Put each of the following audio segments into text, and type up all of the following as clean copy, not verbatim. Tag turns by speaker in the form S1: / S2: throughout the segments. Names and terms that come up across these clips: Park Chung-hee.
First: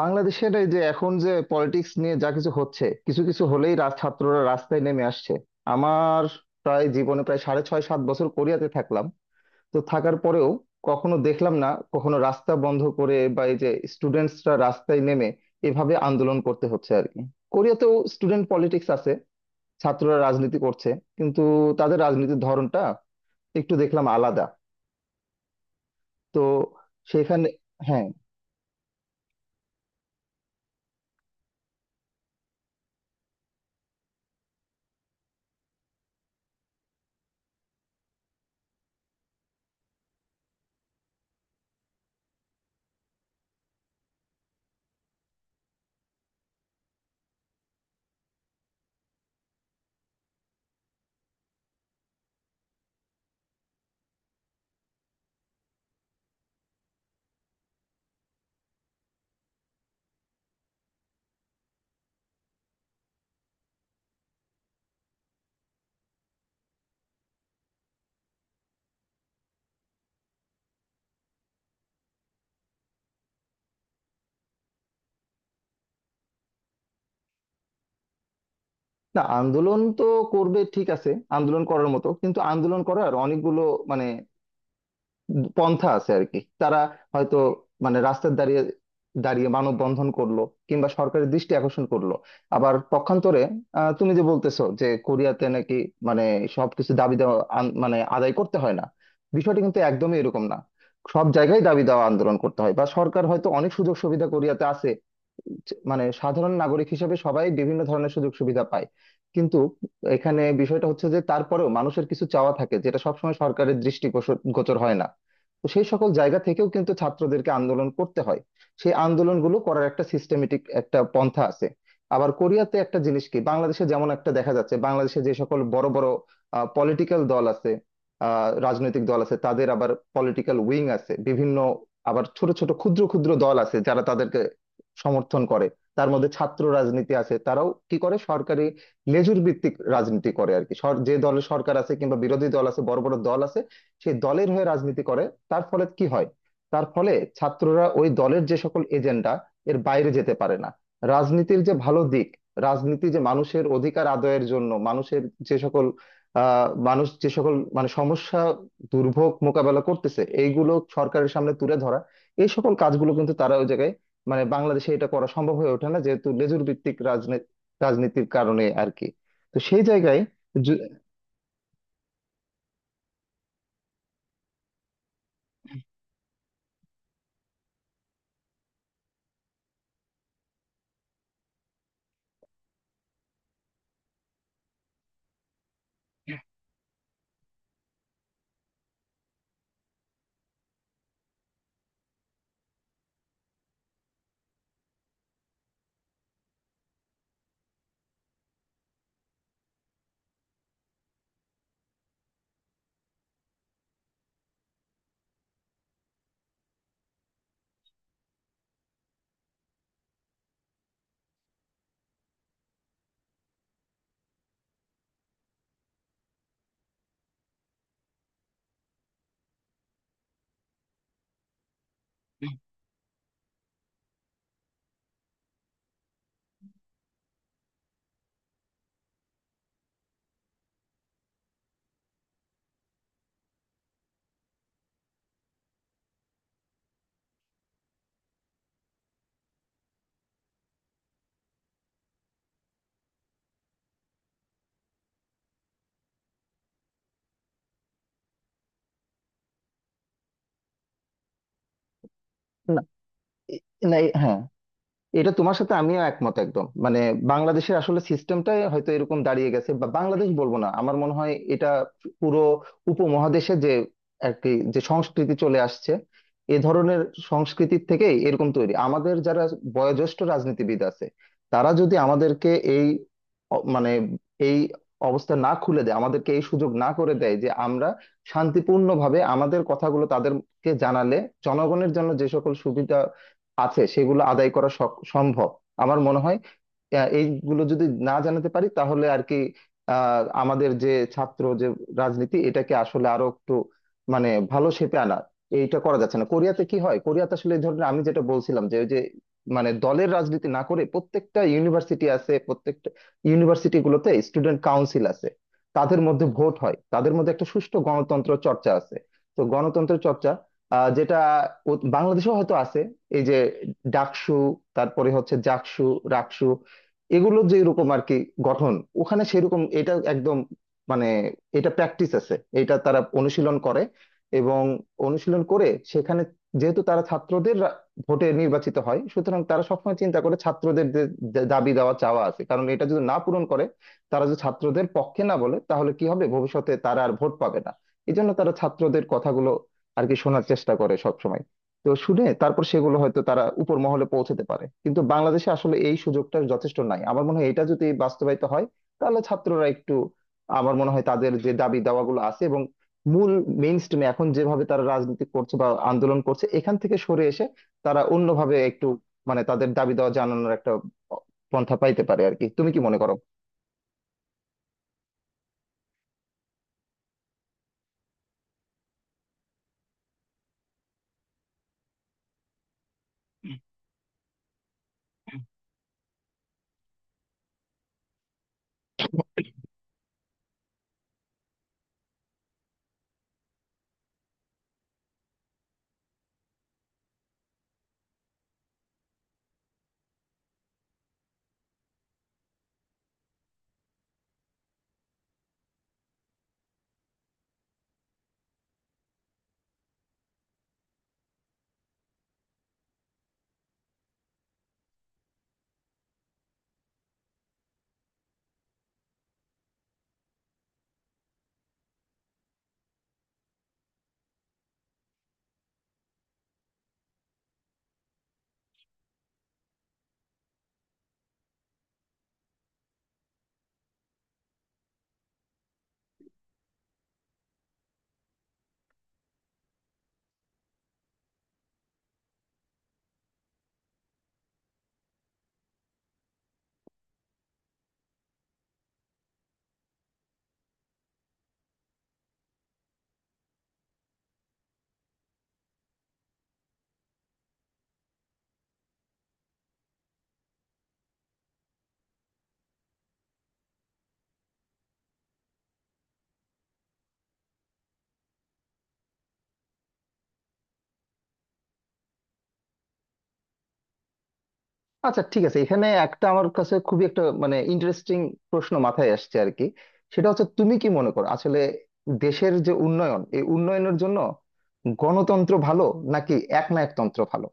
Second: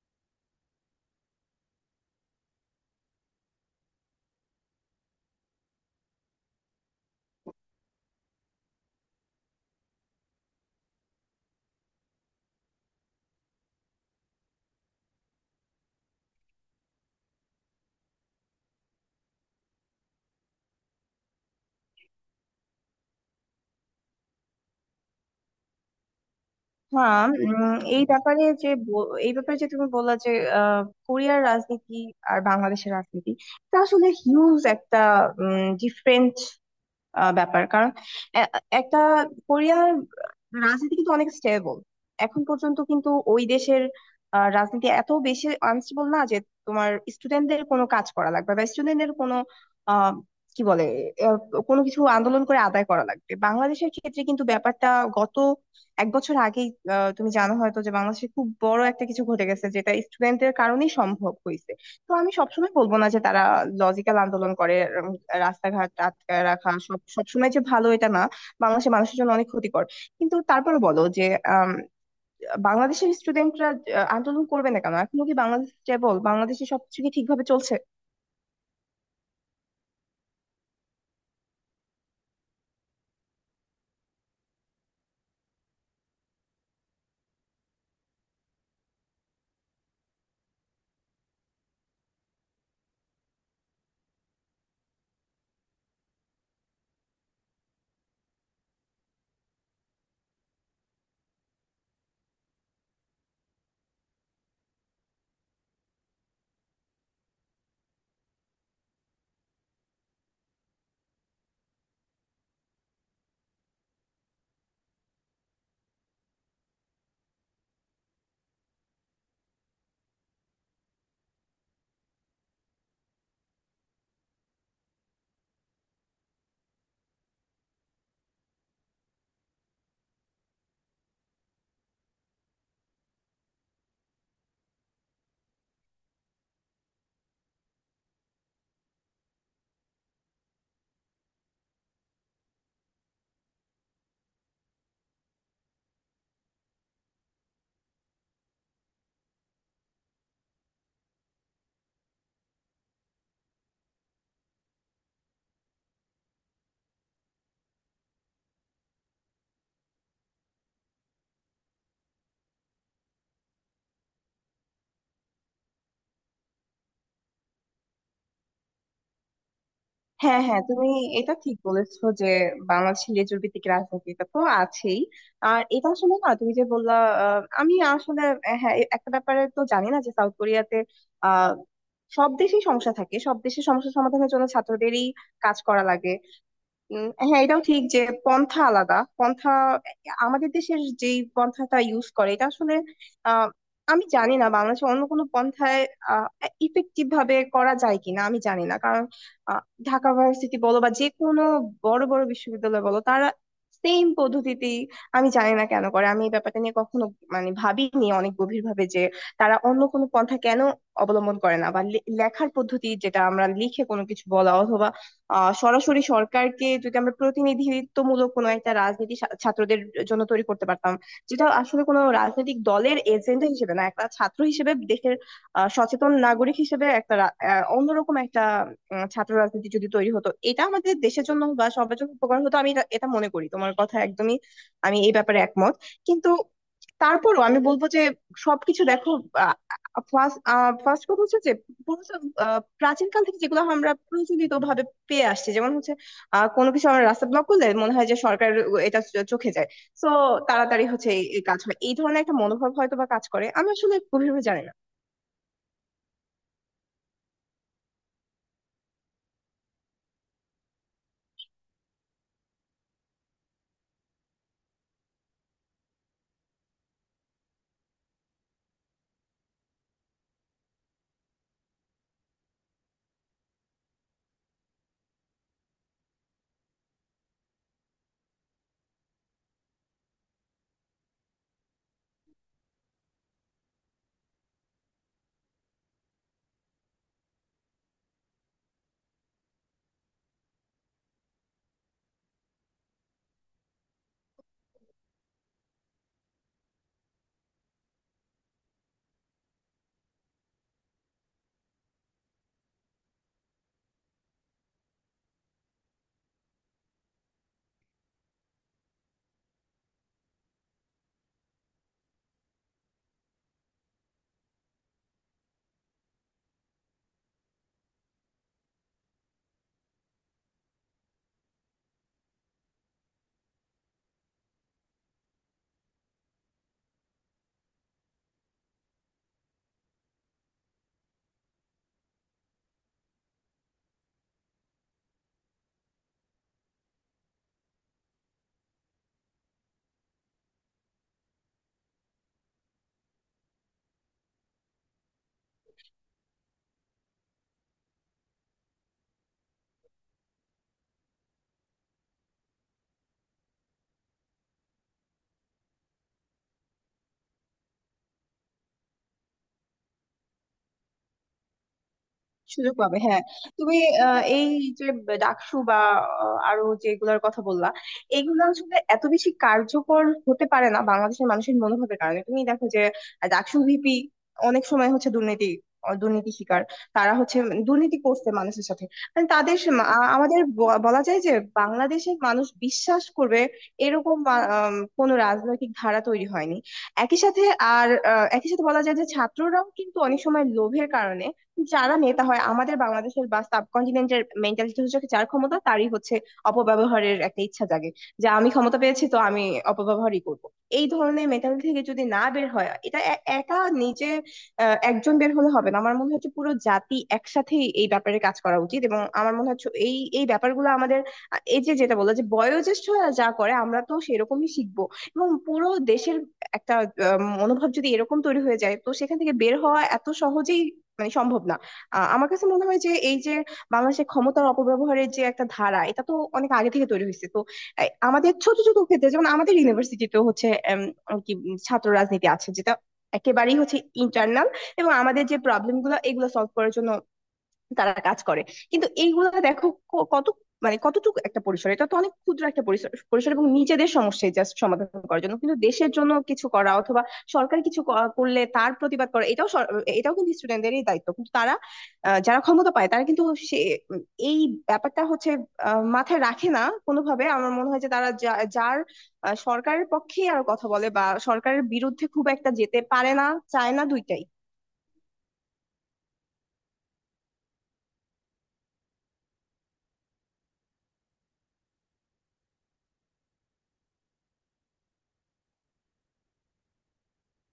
S1: বাংলাদেশের এই যে এখন যে পলিটিক্স নিয়ে যা কিছু হচ্ছে, কিছু কিছু হলেই ছাত্ররা রাস্তায় নেমে আসছে। আমার প্রায় জীবনে প্রায় সাড়ে 6-7 বছর কোরিয়াতে থাকলাম। তো থাকার পরেও কখনো দেখলাম না কখনো রাস্তা বন্ধ করে বা এই যে স্টুডেন্টসরা রাস্তায় নেমে এভাবে আন্দোলন করতে হচ্ছে আর কি। কোরিয়াতেও স্টুডেন্ট পলিটিক্স আছে, ছাত্ররা রাজনীতি করছে, কিন্তু তাদের রাজনীতির ধরনটা একটু দেখলাম আলাদা। তো
S2: হ্যাঁ
S1: সেখানে
S2: এই
S1: হ্যাঁ।
S2: ব্যাপারে যে এই ব্যাপারে যে তুমি বললা যে আহ, কোরিয়ার রাজনীতি আর বাংলাদেশের রাজনীতি এটা আসলে হিউজ একটা ডিফারেন্ট ব্যাপার। কারণ এ- একটা কোরিয়ার রাজনীতি কিন্তু অনেক স্টেবল এখন পর্যন্ত। কিন্তু ওই দেশের রাজনীতি এত বেশি আনস্টেবল না যে তোমার স্টুডেন্টদের কোনো কাজ করা লাগবে, বা স্টুডেন্টদের কোনো আহ, কি বলে আহ, কোনো কিছু আন্দোলন করে আদায় করা লাগবে। বাংলাদেশের ক্ষেত্রে কিন্তু ব্যাপারটা গত এক বছর আগেই তুমি জানো হয়তো যে বাংলাদেশে খুব বড় একটা কিছু ঘটে গেছে যেটা স্টুডেন্টদের কারণেই সম্ভব হয়েছে। তো আমি সবসময় বলবো না যে তারা লজিক্যাল আন্দোলন করে। উম, রাস্তাঘাট আটকায় রাখা সবসময় যে ভালো, এটা না। বাংলাদেশের মানুষের জন্য অনেক ক্ষতিকর। কিন্তু তারপরে বলো যে আম, বাংলাদেশের স্টুডেন্টরা আন্দোলন করবে না কেন? এখনো কি বাংলাদেশ স্টেবল? বাংলাদেশে সবকিছু কি ঠিকভাবে চলছে?
S1: না, আন্দোলন তো করবে ঠিক আছে, আন্দোলন করার মতো, কিন্তু আন্দোলন করার অনেকগুলো মানে পন্থা আছে আর কি। তারা হয়তো মানে রাস্তায় দাঁড়িয়ে দাঁড়িয়ে মানববন্ধন করলো কিংবা সরকারের দৃষ্টি আকর্ষণ করলো। আবার পক্ষান্তরে, তুমি যে বলতেছো যে কোরিয়াতে নাকি মানে সবকিছু দাবি দেওয়া মানে আদায় করতে হয় না, বিষয়টা কিন্তু একদমই এরকম না। সব জায়গায় দাবি দেওয়া আন্দোলন করতে হয়, বা সরকার হয়তো অনেক সুযোগ সুবিধা কোরিয়াতে আছে, মানে সাধারণ নাগরিক হিসেবে সবাই বিভিন্ন ধরনের সুযোগ সুবিধা পায়। কিন্তু এখানে বিষয়টা হচ্ছে যে তারপরেও মানুষের কিছু চাওয়া থাকে যেটা সবসময় সরকারের দৃষ্টি গোচর হয় না। তো সেই সকল জায়গা থেকেও কিন্তু ছাত্রদেরকে আন্দোলন করতে হয়, সেই আন্দোলনগুলো করার একটা সিস্টেমেটিক একটা পন্থা আছে। আবার কোরিয়াতে একটা জিনিস কি, বাংলাদেশে যেমন একটা দেখা যাচ্ছে, বাংলাদেশে যে সকল বড় বড় পলিটিক্যাল দল আছে, রাজনৈতিক দল আছে, তাদের আবার পলিটিক্যাল উইং আছে বিভিন্ন, আবার ছোট ছোট ক্ষুদ্র ক্ষুদ্র দল আছে যারা তাদেরকে সমর্থন করে। তার মধ্যে ছাত্র রাজনীতি আছে, তারাও কি করে, সরকারি লেজুর ভিত্তিক রাজনীতি করে আর কি। যে দলের সরকার আছে কিংবা বিরোধী দল আছে, বড় বড় দল আছে, সেই দলের হয়ে রাজনীতি করে। তার ফলে কি হয়, তার ফলে ছাত্ররা ওই দলের যে সকল এজেন্ডা, এর বাইরে যেতে পারে না। রাজনীতির যে ভালো দিক, রাজনীতি যে মানুষের অধিকার আদায়ের জন্য, মানুষের যে সকল মানুষ যে সকল মানে সমস্যা দুর্ভোগ মোকাবেলা করতেছে এইগুলো সরকারের সামনে তুলে ধরা, এই সকল কাজগুলো কিন্তু তারা ওই জায়গায় মানে বাংলাদেশে এটা করা সম্ভব হয়ে ওঠে না, যেহেতু লেজুর ভিত্তিক রাজনীতি রাজনীতির কারণে আর কি। তো সেই জায়গায়
S2: হ্যাঁ হ্যাঁ,
S1: জু-
S2: তুমি এটা ঠিক বলেছো যে বাংলাদেশে লেজুর ভিত্তিক রাজনীতি এটা তো আছেই। আর এটা আসলে না, তুমি যে বললা, আমি আসলে হ্যাঁ একটা ব্যাপারে তো জানি না যে সাউথ কোরিয়াতে আহ সব দেশেই সমস্যা থাকে, সব দেশে সমস্যা সমাধানের জন্য ছাত্রদেরই কাজ করা লাগে। হ্যাঁ এটাও ঠিক যে পন্থা আলাদা। পন্থা আমাদের দেশের যেই পন্থাটা ইউজ করে, এটা আসলে আহ, আমি জানি না বাংলাদেশে অন্য কোনো পন্থায় ইফেক্টিভ ভাবে করা যায় কিনা। আমি জানি না কারণ আহ, ঢাকা ভার্সিটি বলো বা যে কোনো বড় বড় বিশ্ববিদ্যালয় বলো, তারা সেম পদ্ধতিতেই। আমি জানি না কেন করে, আমি এই ব্যাপারটা নিয়ে কখনো মানে ভাবিনি অনেক গভীর ভাবে যে তারা অন্য কোনো পন্থা কেন অবলম্বন করে না। বা লেখার পদ্ধতি, যেটা আমরা লিখে কোনো কিছু বলা, অথবা সরাসরি সরকারকে। যদি আমরা প্রতিনিধিত্বমূলক কোনো একটা রাজনীতি ছাত্রদের জন্য তৈরি করতে পারতাম, যেটা আসলে কোনো রাজনৈতিক দলের এজেন্ডা হিসেবে না, একটা ছাত্র হিসেবে দেশের সচেতন নাগরিক হিসেবে একটা অন্যরকম একটা ছাত্র রাজনীতি যদি তৈরি হতো, এটা আমাদের দেশের জন্য বা সবার জন্য উপকার হতো। আমি এটা এটা মনে করি, তোমার কথা একদমই আমি এই ব্যাপারে একমত। কিন্তু তারপরও আমি বলবো যে সবকিছু দেখো। ফার্স্ট, কথা হচ্ছে যে পুরো সব, প্রাচীনকাল থেকে যেগুলো আমরা প্রচলিত ভাবে পেয়ে আসছি, যেমন হচ্ছে কোনো কিছু আমরা রাস্তা ব্লক করলে মনে হয় যে সরকার এটা চোখে যায়। তো তাড়াতাড়ি হচ্ছে এই এই কাজ হয়। এই ধরনের একটা মনোভাব
S1: না
S2: হয়তো বা কাজ করে,
S1: এ-
S2: আমি আসলে
S1: না, হ্যাঁ,
S2: গভীরভাবে জানি না।
S1: এটা তোমার সাথে আমিও একমত একদম। মানে বাংলাদেশের আসলে সিস্টেমটাই হয়তো এরকম দাঁড়িয়ে গেছে, বা বাংলাদেশ বলবো না, আমার মনে হয় এটা পুরো উপমহাদেশে যে আর কি যে সংস্কৃতি চলে আসছে, এ ধরনের সংস্কৃতির থেকেই এরকম তৈরি। আমাদের যারা বয়োজ্যেষ্ঠ রাজনীতিবিদ আছে, তারা যদি আমাদেরকে এই মানে এই অবস্থা না খুলে দেয়, আমাদেরকে এই সুযোগ না করে দেয় যে আমরা শান্তিপূর্ণভাবে আমাদের কথাগুলো তাদেরকে জানালে জনগণের জন্য যে সকল সুবিধা আছে সেগুলো আদায় করা সম্ভব, আমার মনে হয়। এইগুলো যদি না জানাতে পারি তাহলে আর কি আমাদের যে ছাত্র যে রাজনীতি, এটাকে আসলে আরো একটু মানে ভালো শেপে আনা, এইটা করা যাচ্ছে না। কোরিয়াতে কি হয়, কোরিয়াতে আসলে এই ধরনের আমি যেটা বলছিলাম যে ওই যে মানে দলের রাজনীতি না করে প্রত্যেকটা ইউনিভার্সিটি আছে, প্রত্যেকটা ইউনিভার্সিটি গুলোতে স্টুডেন্ট কাউন্সিল আছে, তাদের মধ্যে ভোট হয়, তাদের মধ্যে একটা সুষ্ঠু গণতন্ত্র চর্চা আছে। তো গণতন্ত্র চর্চা যেটা বাংলাদেশেও হয়তো আছে, এই যে ডাকসু, তারপরে হচ্ছে জাকসু, রাকসু, এগুলো যে এরকম আর কি গঠন। ওখানে সেরকম এটা একদম মানে এটা প্র্যাকটিস আছে, এটা তারা অনুশীলন করে, এবং অনুশীলন করে সেখানে, যেহেতু তারা ছাত্রদের ভোটে নির্বাচিত হয়, সুতরাং তারা সবসময় চিন্তা করে ছাত্রদের যে যে দাবি দেওয়া চাওয়া আছে, কারণ এটা যদি না পূরণ করে, তারা যদি ছাত্রদের পক্ষে না বলে তাহলে কি হবে, ভবিষ্যতে তারা আর ভোট পাবে না। এই জন্য তারা ছাত্রদের কথাগুলো আর কি শোনার চেষ্টা করে সবসময়। তো শুনে তারপর সেগুলো হয়তো তারা উপর মহলে পৌঁছাতে পারে। কিন্তু বাংলাদেশে আসলে এই সুযোগটা যথেষ্ট নাই। আমার মনে হয় এটা যদি বাস্তবায়িত হয় তাহলে ছাত্ররা একটু, আমার মনে হয়, তাদের যে দাবি দাওয়াগুলো আছে এবং মূল মেইন স্ট্রিমে এখন যেভাবে তারা রাজনীতি করছে বা আন্দোলন করছে এখান থেকে সরে এসে তারা অন্যভাবে একটু মানে তাদের দাবি দাওয়া জানানোর একটা পন্থা পাইতে পারে আর কি। তুমি
S2: সুযোগ
S1: কি
S2: পাবে,
S1: মনে করো?
S2: হ্যাঁ। তুমি এই যে ডাকসু বা আরো যেগুলোর কথা বললা, এগুলো আসলে এত বেশি কার্যকর হতে পারে না বাংলাদেশের মানুষের মনোভাবের কারণে। তুমি দেখো যে ডাকসু ভিপি অনেক সময় হচ্ছে দুর্নীতি, শিকার। তারা হচ্ছে দুর্নীতি করছে মানুষের সাথে। মানে তাদের আমাদের বলা যায় যে বাংলাদেশের মানুষ বিশ্বাস করবে এরকম কোনো রাজনৈতিক ধারা তৈরি হয়নি একই সাথে। আর একই সাথে বলা যায় যে ছাত্ররাও কিন্তু অনেক সময় লোভের কারণে, যারা নেতা হয়, আমাদের বাংলাদেশের বা সাবকন্টিনেন্টের মেন্টালিটি হচ্ছে যার ক্ষমতা তারই হচ্ছে অপব্যবহারের একটা ইচ্ছা জাগে। যে আমি ক্ষমতা পেয়েছি, তো আমি অপব্যবহারই করব। এই ধরনের মেন্টালিটি থেকে যদি না বের হয়, এটা একা নিজে একজন বের হলে হবে না। আমার মনে হচ্ছে পুরো জাতি একসাথেই এই ব্যাপারে কাজ করা উচিত। এবং আমার মনে হচ্ছে এই এই ব্যাপারগুলো আমাদের এই যে যেটা বললো যে বয়োজ্যেষ্ঠরা যা করে আমরা তো সেরকমই শিখবো। এবং পুরো দেশের একটা মনোভাব যদি এরকম তৈরি হয়ে যায়, তো সেখান থেকে বের হওয়া এত সহজেই মানে সম্ভব না। আমার কাছে মনে হয় যে এই যে বাংলাদেশের ক্ষমতার অপব্যবহারের যে একটা ধারা, এটা তো অনেক আগে থেকে তৈরি হয়েছে। তো এই আমাদের ছোট ছোট ক্ষেত্রে, যেমন আমাদের ইউনিভার্সিটিতেও হচ্ছে এম, কি ছাত্র রাজনীতি আছে, যেটা একেবারেই হচ্ছে ইন্টারনাল। এবং আমাদের যে প্রবলেম গুলো, এগুলো সলভ করার জন্য তারা কাজ করে। কিন্তু এইগুলো দেখো কত মানে কতটুকু একটা পরিসর, এটা তো অনেক ক্ষুদ্র একটা পরিসর পরিসর, এবং নিজেদের সমস্যায় জাস্ট সমাধান করার জন্য। কিন্তু দেশের জন্য কিছু করা, অথবা সরকার কিছু করলে তার প্রতিবাদ করা, এটাও কিন্তু স্টুডেন্টদেরই দায়িত্ব। কিন্তু তারা যারা ক্ষমতা পায় তারা কিন্তু সে উম, এই ব্যাপারটা হচ্ছে মাথায় রাখে না কোনোভাবে। আমার মনে হয় যে তারা যার সরকারের পক্ষেই আর কথা বলে, বা সরকারের বিরুদ্ধে খুব একটা যেতে পারে না, চায় না, দুইটাই।
S1: আচ্ছা ঠিক আছে, এখানে একটা আমার কাছে খুবই একটা মানে ইন্টারেস্টিং প্রশ্ন মাথায় আসছে আর কি। সেটা হচ্ছে তুমি কি মনে করো আসলে দেশের যে উন্নয়ন, এই উন্নয়নের জন্য গণতন্ত্র ভালো নাকি একনায়কতন্ত্র ভালো?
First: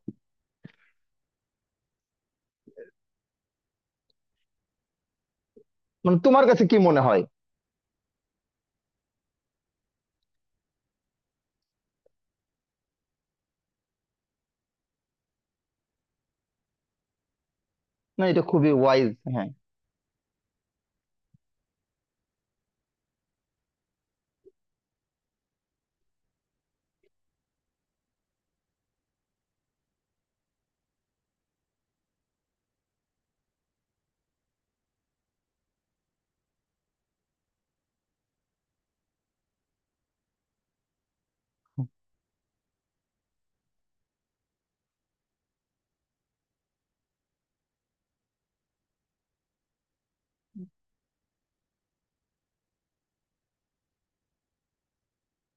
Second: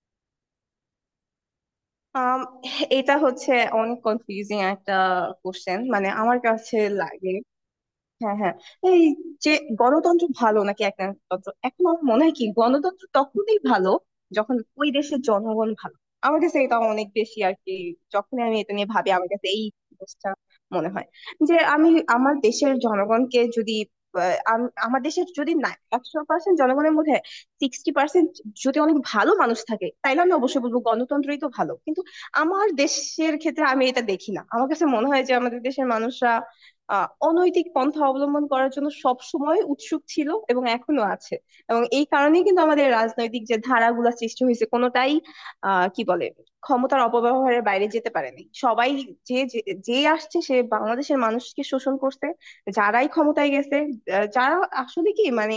S2: আম এটা হচ্ছে অনেক কনফিউজিং একটা কোশ্চেন, মানে
S1: মানে
S2: আমার
S1: তোমার কাছে কি
S2: কাছে
S1: মনে হয়?
S2: লাগে। হ্যাঁ হ্যাঁ, এই যে গণতন্ত্র ভালো নাকি একনায়কতন্ত্র, এখন আমার মনে হয় কি গণতন্ত্র তখনই ভালো যখন ওই দেশের জনগণ ভালো। আমার কাছে এটা অনেক বেশি, আর কি,
S1: না,
S2: যখন
S1: এটা
S2: আমি
S1: খুবই
S2: এটা নিয়ে
S1: ওয়াইজ।
S2: ভাবি আমার কাছে এই জিনিসটা মনে হয় যে আমি আমার দেশের জনগণকে যদি আমার দেশের যদি না 100% জনগণের মধ্যে 60% যদি অনেক ভালো মানুষ থাকে, তাইলে আমি অবশ্যই বলবো গণতন্ত্রই তো ভালো। কিন্তু আমার দেশের ক্ষেত্রে আমি এটা দেখি না। আমার কাছে মনে হয় যে আমাদের দেশের মানুষরা অনৈতিক পন্থা অবলম্বন করার জন্য সব সময় উৎসুক ছিল এবং এখনো আছে। এবং এই কারণেই কিন্তু আমাদের রাজনৈতিক যে ধারাগুলা সৃষ্টি হয়েছে কোনোটাই আহ কি বলে ক্ষমতার অপব্যবহারের বাইরে যেতে পারেনি সবাই। যে যে যে আসছে, সে বাংলাদেশের মানুষকে শোষণ করছে। যারাই ক্ষমতায় গেছে যারা আসলে কি মানে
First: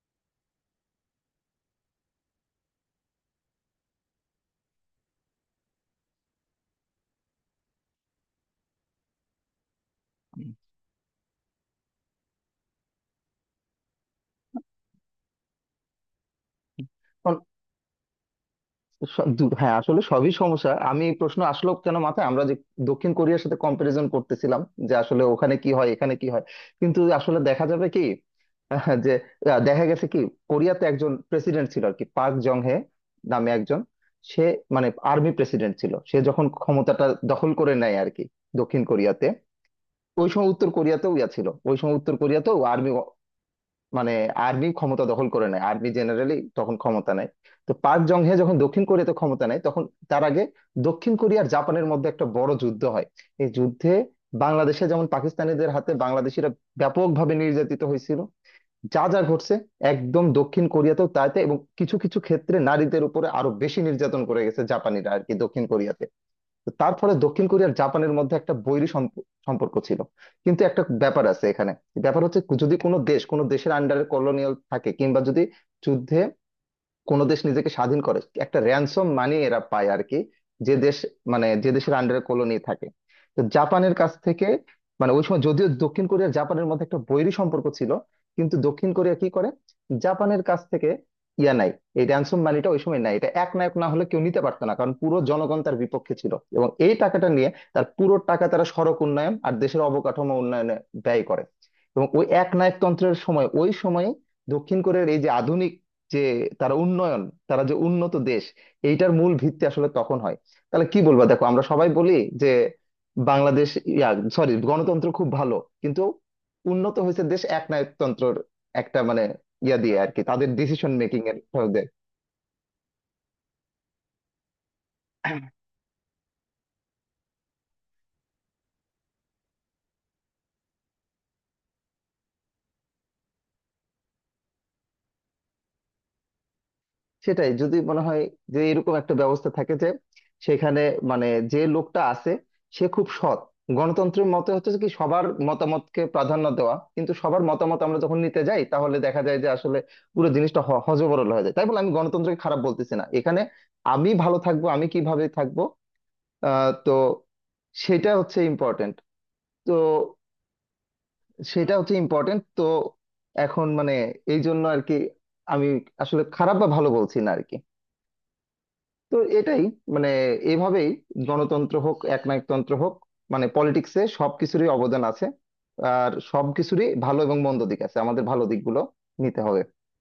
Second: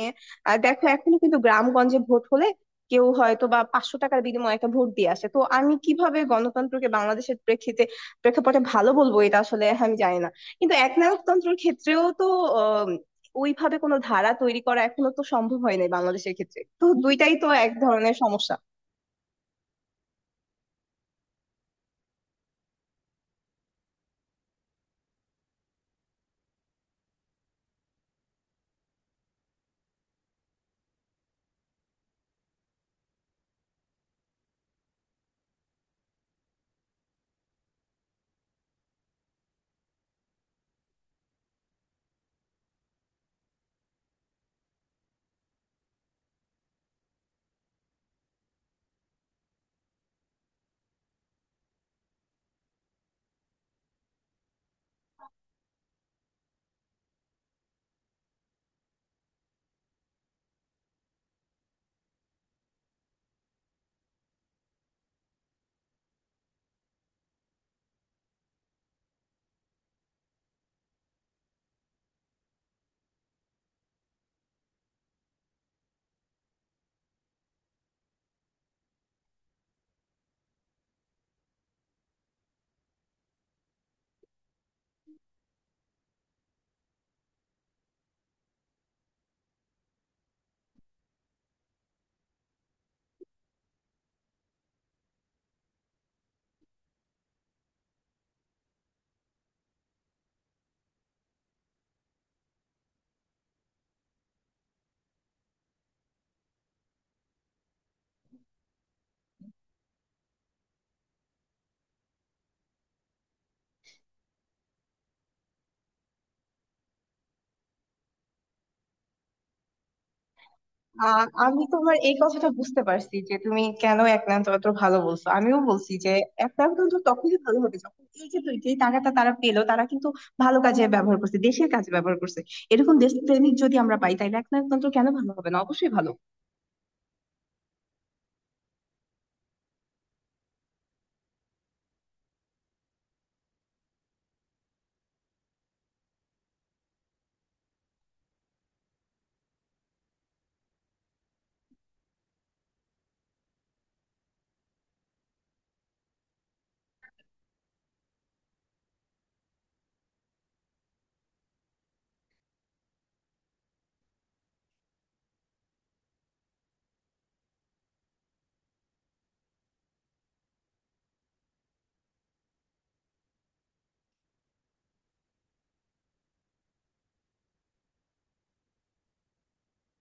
S2: দেখো এখনো কিন্তু গ্রামগঞ্জে ভোট হলে কেউ হয়তো বা 500 টাকার বিনিময়ে একটা ভোট দিয়ে আসে। তো আমি কিভাবে গণতন্ত্রকে বাংলাদেশের প্রেক্ষিতে প্রেক্ষাপটে ভালো বলবো, এটা আসলে আমি জানি না। কিন্তু একনায়কতন্ত্রের ক্ষেত্রেও তো আহ, ওইভাবে কোনো ধারা তৈরি করা এখনো তো সম্ভব হয় নাই বাংলাদেশের ক্ষেত্রে। তো দুইটাই
S1: হ্যাঁ,
S2: তো এক ধরনের সমস্যা।
S1: হ্যাঁ, আসলে সবই সমস্যা। আমি এই প্রশ্ন আসলো কেন মাথায়, আমরা যে দক্ষিণ কোরিয়ার সাথে কম্পারিজন করতেছিলাম, যে আসলে ওখানে কি হয় এখানে কি হয়। কিন্তু আসলে দেখা যাবে কি যে দেখা গেছে কি, কোরিয়াতে একজন প্রেসিডেন্ট ছিল আর কি, পার্ক জং হে নামে একজন। সে মানে আর্মি প্রেসিডেন্ট ছিল, সে যখন ক্ষমতাটা দখল করে নেয় আর কি দক্ষিণ কোরিয়াতে, ওই সময় উত্তর কোরিয়াতেও ছিল, ওই সময় উত্তর কোরিয়াতেও আর্মি মানে আর্মি ক্ষমতা দখল করে নেয়, আর্মি জেনারেলি তখন ক্ষমতা নেয়। তো পার্ক জং হে যখন দক্ষিণ কোরিয়াতে ক্ষমতা নেয় তখন, তার আগে দক্ষিণ কোরিয়া আর জাপানের মধ্যে একটা বড় যুদ্ধ হয়। এই যুদ্ধে, বাংলাদেশে যেমন পাকিস্তানিদের হাতে বাংলাদেশিরা ব্যাপকভাবে নির্যাতিত হয়েছিল, যা যা ঘটছে একদম দক্ষিণ কোরিয়াতেও তাইতে, এবং কিছু কিছু ক্ষেত্রে নারীদের উপরে আরো বেশি নির্যাতন করে গেছে জাপানিরা আর কি দক্ষিণ কোরিয়াতে। তো তারপরে দক্ষিণ কোরিয়ার জাপানের মধ্যে একটা বৈরী সম্পর্ক ছিল। কিন্তু একটা ব্যাপার আছে এখানে। ব্যাপার হচ্ছে যদি কোনো দেশ কোনো দেশের আন্ডারে কলোনিয়াল থাকে, কিংবা যদি যুদ্ধে কোনো দেশ নিজেকে স্বাধীন করে, একটা র্যানসম মানি এরা পায় আর কি, যে দেশ মানে যে দেশের আন্ডারে কলোনি থাকে। তো জাপানের কাছ থেকে মানে ওই সময় যদিও দক্ষিণ কোরিয়া আর জাপানের মধ্যে একটা বৈরী সম্পর্ক ছিল, কিন্তু দক্ষিণ কোরিয়া কি করে, জাপানের কাছ থেকে নাই এই র্যানসম মানিটা ওই সময় নাই। এটা এক নায়ক না হলে কেউ নিতে পারতো না, কারণ পুরো জনগণ তার বিপক্ষে ছিল। এবং এই টাকাটা নিয়ে তার পুরো টাকা তারা সড়ক উন্নয়ন আর দেশের অবকাঠামো উন্নয়নে ব্যয় করে। এবং ওই এক নায়কতন্ত্রের সময়, ওই সময়ে দক্ষিণ কোরিয়ার এই যে আধুনিক যে তারা উন্নয়ন, তারা যে উন্নত দেশ, এইটার মূল ভিত্তি আসলে তখন হয়। তাহলে কি বলবো, দেখো আমরা সবাই বলি যে বাংলাদেশ ইয়া সরি গণতন্ত্র খুব ভালো, কিন্তু উন্নত হয়েছে দেশ একনায়কতন্ত্রর একটা মানে দিয়ে আর কি, তাদের ডিসিশন মেকিং এর
S2: আমি
S1: ফলে।
S2: তোমার এই কথাটা বুঝতে পারছি যে তুমি কেন একনায়কতন্ত্র ভালো বলছো। আমিও বলছি যে একনায়কতন্ত্র তখনই ভালো হবে যখন এই যে যেই টাকাটা তারা পেলো তারা কিন্তু ভালো কাজে ব্যবহার করছে, দেশের কাজে ব্যবহার করছে। এরকম দেশপ্রেমিক যদি আমরা পাই, তাহলে একনায়কতন্ত্র কেন ভালো হবে না, অবশ্যই ভালো।
S1: সেটাই যদি মনে হয় যে এরকম একটা ব্যবস্থা থাকে, যে সেখানে মানে যে লোকটা আছে সে খুব সৎ। গণতন্ত্রের মতে হচ্ছে কি সবার মতামতকে প্রাধান্য দেওয়া, কিন্তু সবার মতামত আমরা যখন নিতে যাই তাহলে দেখা যায় যে আসলে পুরো জিনিসটা হযবরল হয়ে যায়। তাই বলে আমি গণতন্ত্রকে খারাপ বলতেছি না এখানে। আমি ভালো থাকবো, আমি কিভাবে থাকবো, তো সেটা হচ্ছে ইম্পর্টেন্ট। তো তো এখন মানে এই জন্য আর কি আমি আসলে খারাপ বা ভালো বলছি না আর কি। তো এটাই মানে এভাবেই গণতন্ত্র হোক একনায়কতন্ত্র হোক, মানে পলিটিক্সে সবকিছুরই অবদান আছে, আর সবকিছুরই ভালো এবং মন্দ দিক আছে। আমাদের ভালো দিকগুলো নিতে হবে।